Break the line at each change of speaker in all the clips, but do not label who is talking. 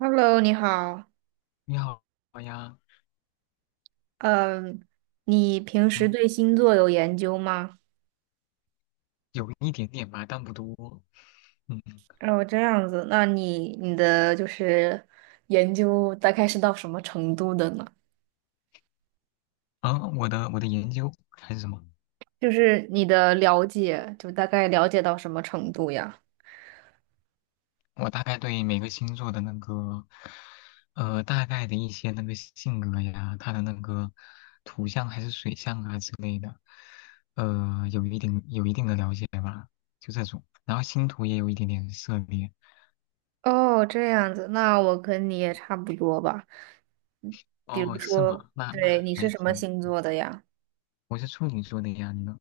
Hello，你好。
你好呀。
嗯，你平时
嗯，
对星座有研究吗？
有一点点吧，但不多。嗯。
哦，这样子，那你的就是研究大概是到什么程度的呢？
啊，我的研究还是什么？
就是你的了解，就大概了解到什么程度呀？
我大概对每个星座的那个，大概的一些那个性格呀，它的那个土象还是水象啊之类的，有一定的了解吧，就这种。然后星图也有一点点涉猎。
哦，这样子，那我跟你也差不多吧。嗯，比如
哦，是
说，
吗？那
对，你是
还
什么
挺，
星座的呀？
我是处女座的呀，你呢？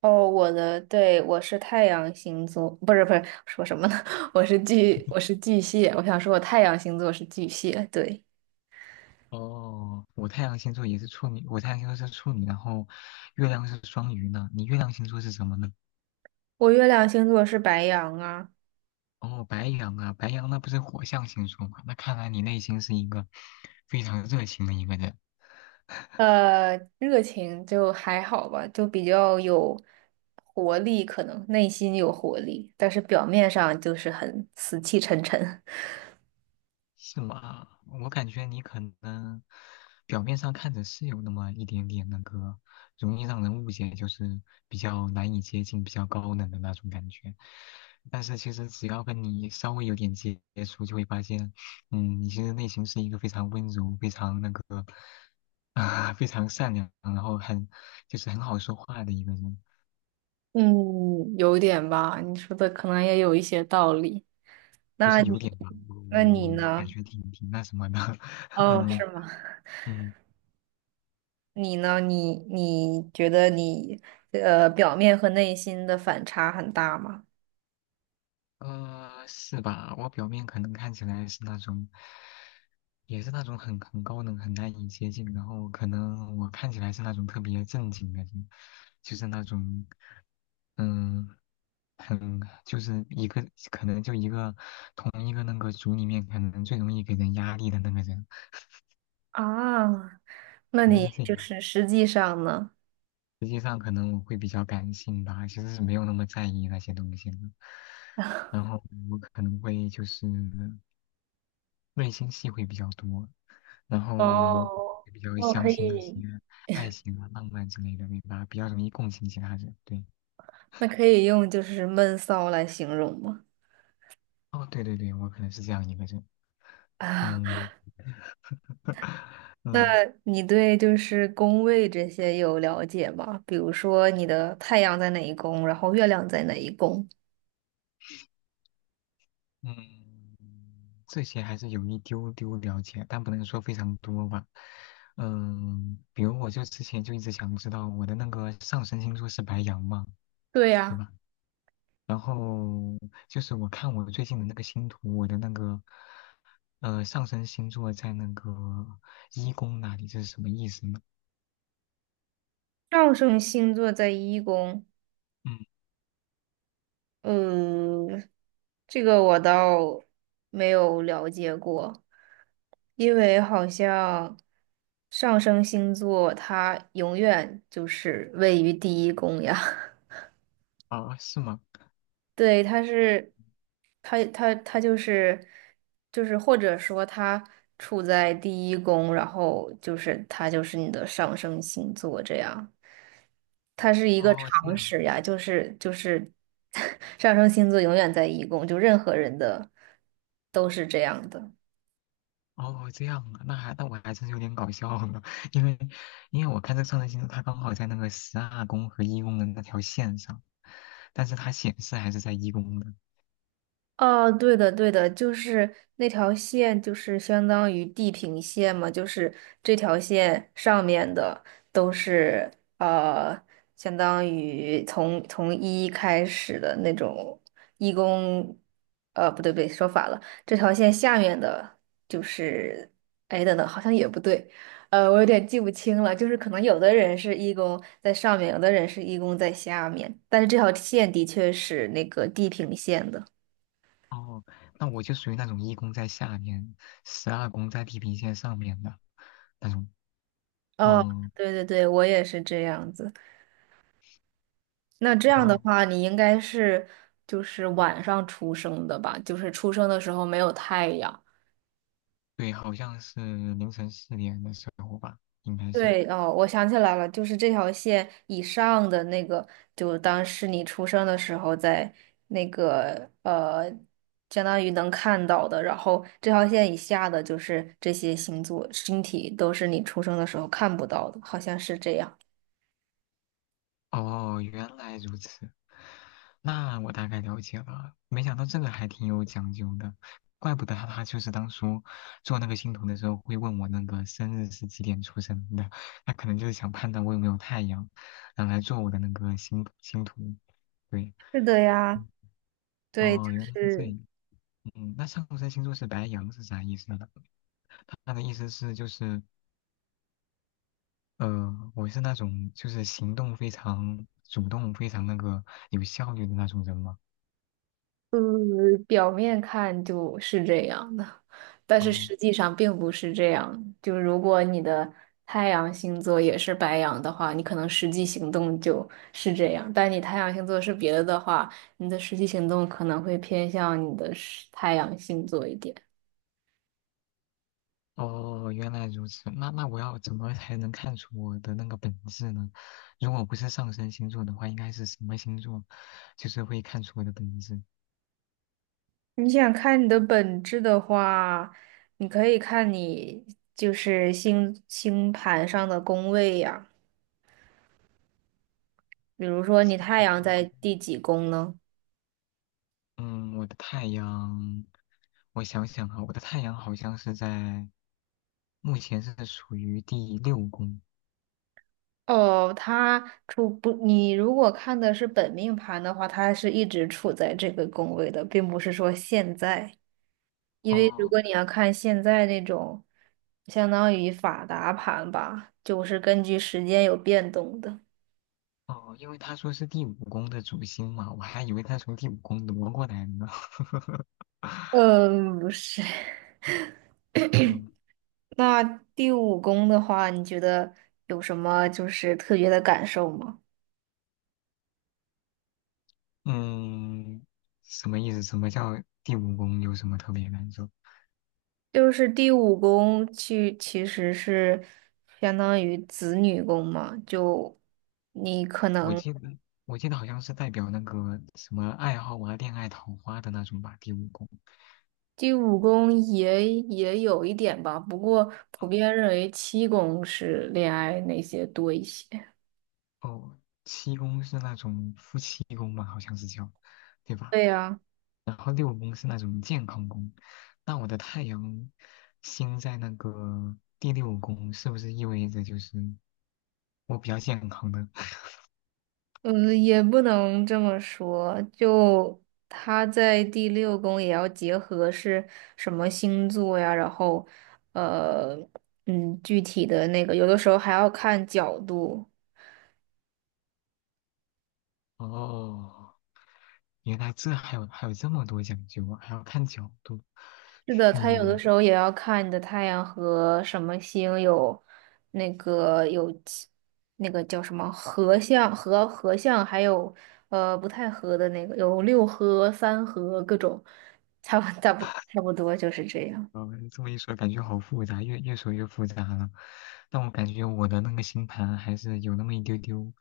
哦，我的，对，我是太阳星座，不是，说什么呢？我是巨，我是巨蟹。我想说，我太阳星座是巨蟹，对，
哦，我太阳星座也是处女，我太阳星座是处女，然后月亮是双鱼呢。你月亮星座是什么呢？
我月亮星座是白羊啊。
哦，白羊啊，白羊那不是火象星座吗？那看来你内心是一个非常热情的一个人。
呃，热情就还好吧，就比较有活力，可能内心有活力，但是表面上就是很死气沉沉。
是吗？我感觉你可能表面上看着是有那么一点点那个，容易让人误解，就是比较难以接近、比较高冷的那种感觉。但是其实只要跟你稍微有点接触，就会发现，嗯，你其实内心是一个非常温柔、非常那个啊、非常善良，然后很就是很好说话的一个人。
嗯，有点吧，你说的可能也有一些道理。
不
那
是有
你，
点吧？我我
那你
我我感
呢？
觉挺挺那什么的。
哦，是
嗯。
吗？
嗯。
你呢？你觉得你表面和内心的反差很大吗？
呃，是吧？我表面可能看起来是那种，也是那种很高冷、很难以接近，然后可能我看起来是那种特别正经的人，就是那种，嗯，很就是一个可能就一个同一个那个组里面可能最容易给人压力的那个人，
啊，那
可能
你
是这
就
样。
是实际上呢？
实际上，可能我会比较感性吧，其实是没有那么在意那些东西的。然后我可能会就是内心戏会比较多。然后我
哦，
也比较
那我
相
可
信那些
以，
爱情啊、浪漫之类的，明白？比较容易共情其他人。对，
那可以用就是闷骚来形容吗？
哦，对对对，我可能是这样一个人。
啊，
嗯。
那
嗯。
你对就是宫位这些有了解吗？比如说你的太阳在哪一宫，然后月亮在哪一宫，
嗯，这些还是有一丢丢了解，但不能说非常多吧。嗯，比如我就之前就一直想知道我的那个上升星座是白羊嘛，
对
对
呀，
吧？然后就是我看我最近的那个星图，我的那个上升星座在那个一宫那里，这是什么意思呢？
上升星座在一宫，
嗯。
呃，这个我倒没有了解过，因为好像上升星座它永远就是位于第一宫呀。
哦，是吗？
对，他是，他就是，就是或者说他处在第一宫，然后就是他就是你的上升星座这样，它是一个
哦，这
常
样。
识呀，就是 上升星座永远在一宫，就任何人的都是这样的。
哦，这样啊，那还那我还真是有点搞笑呢。因为因为我看这个上升星座，它刚好在那个十二宫和一宫的那条线上，但是它显示还是在一宫的。
哦，对的，对的，就是那条线，就是相当于地平线嘛，就是这条线上面的都是呃，相当于从一开始的那种义工，呃，不对，说反了，这条线下面的就是，哎，等等，好像也不对，呃，我有点记不清了，就是可能有的人是义工在上面，有的人是义工在下面，但是这条线的确是那个地平线的。
哦，那我就属于那种一宫在下面，十二宫在地平线上面的那种。
哦，
嗯。
对对对，我也是这样子。那这样的
哦，
话，你应该是就是晚上出生的吧？就是出生的时候没有太阳。
对，好像是凌晨4点的时候吧，应该是。
对，哦，我想起来了，就是这条线以上的那个，就当是你出生的时候在那个相当于能看到的，然后这条线以下的就是这些星座星体都是你出生的时候看不到的，好像是这样。
哦，原来如此，那我大概了解了。没想到这个还挺有讲究的，怪不得他就是当初做那个星图的时候会问我那个生日是几点出生的，他可能就是想判断我有没有太阳，然后来做我的那个星星图。对。
是的呀，
嗯。
对，就
哦，原来是这
是。
样。嗯，那上升星座是白羊是啥意思呢？他的意思是就是。我是那种就是行动非常主动、非常那个有效率的那种人嘛。
嗯，表面看就是这样的，但是
哦。
实际上并不是这样。就如果你的太阳星座也是白羊的话，你可能实际行动就是这样；但你太阳星座是别的的话，你的实际行动可能会偏向你的是太阳星座一点。
哦，原来如此。那那我要怎么才能看出我的那个本质呢？如果不是上升星座的话，应该是什么星座，就是会看出我的本质？
你想看你的本质的话，你可以看你就是星星盘上的宫位呀，比如说
星
你
盘
太阳
上的。
在第几宫呢？
嗯，我的太阳，我想想哈，我的太阳好像是在目前是属于第六宫。
哦，他处不，你如果看的是本命盘的话，他是一直处在这个宫位的，并不是说现在。因为如
哦。
果你要看现在那种，相当于法达盘吧，就是根据时间有变动的。
哦，因为他说是第五宫的主星嘛，我还以为他从第五宫挪过来呢。
嗯，不是。
嗯。
那第五宫的话，你觉得有什么就是特别的感受吗？
嗯，什么意思？什么叫第五宫？有什么特别感受？
就是第五宫去其实是相当于子女宫嘛，就你可
我
能
记得我记得好像是代表那个什么爱好啊、恋爱、桃花的那种吧。第五宫，
第五宫也有一点吧，不过普遍认为七宫是恋爱那些多一些。
哦，7宫是那种夫妻宫吧，好像是叫，对吧？
对呀，
然后六宫是那种健康宫，那我的太阳星在那个第六宫，是不是意味着就是我比较健康的？
嗯，也不能这么说，就他在第六宫也要结合是什么星座呀，然后呃具体的那个，有的时候还要看角度。
哦，原来这还有还有这么多讲究啊，还要看角度。
是的，它有的
嗯。
时候也要看你的太阳和什么星有那个有其那个叫什么合相、合相，还有呃不太合的那个，有六合、三合各种，差不多就是这样。
嗯，这么一说，感觉好复杂，越说越复杂了。但我感觉我的那个星盘还是有那么一丢丢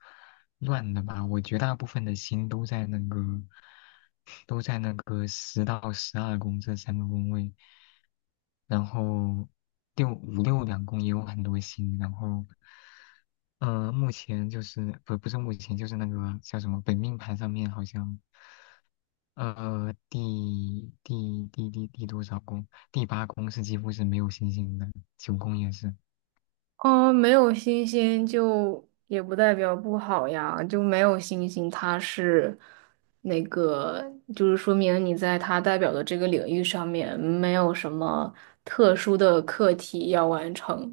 乱的吧。我绝大部分的星都在那个都在那个10到12宫这3个宫位，然后六五六两宫也有很多星，然后目前就是不是目前就是那个叫什么本命盘上面好像。呃，第多少宫？第八宫是几乎是没有星星的，9宫也是。
嗯，没有星星就也不代表不好呀，就没有星星，它是那个，就是说明你在它代表的这个领域上面没有什么特殊的课题要完成，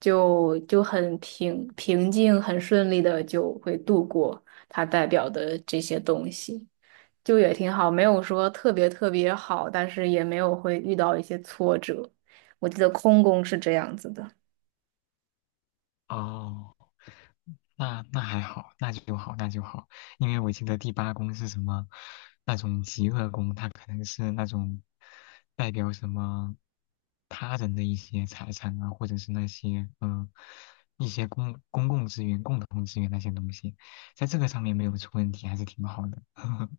就很平平静、很顺利的就会度过它代表的这些东西，就也挺好，没有说特别好，但是也没有会遇到一些挫折。我记得空宫是这样子的。
哦，那那还好，那就好，那就好。因为我记得第八宫是什么，那种极恶宫，它可能是那种代表什么他人的一些财产啊，或者是那些嗯、一些公共资源、共同资源那些东西，在这个上面没有出问题，还是挺好的。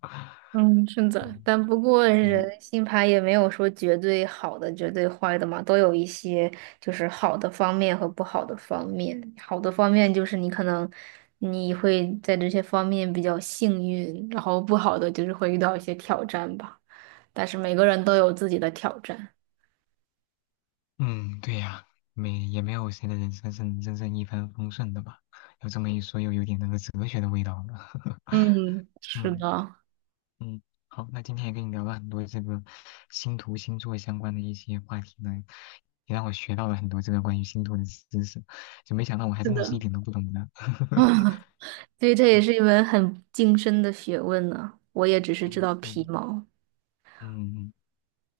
嗯，是的，
嗯。
但不过
对，
人星牌也没有说绝对好的、绝对坏的嘛，都有一些就是好的方面和不好的方面。好的方面就是你可能你会在这些方面比较幸运，然后不好的就是会遇到一些挑战吧。但是每个人都有自己的挑战。
嗯，对呀，没也没有谁的人生是真正一帆风顺的吧？有这么一说，又有点那个哲学的味道了。
嗯，是
嗯。
的，
嗯，好，那今天也跟你聊了很多这个星图星座相关的一些话题呢，也让我学到了很多这个关于星图的知识，就没想到我还
是
真的是一
的，
点都不懂呢。
啊，所以这也
嗯。
是一门很精深的学问呢。我也只是知
嗯，
道皮
对，
毛。
嗯。嗯，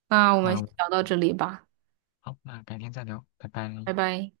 那我们
那
先
我
聊到这里吧，
好，那改天再聊，拜拜。
拜拜。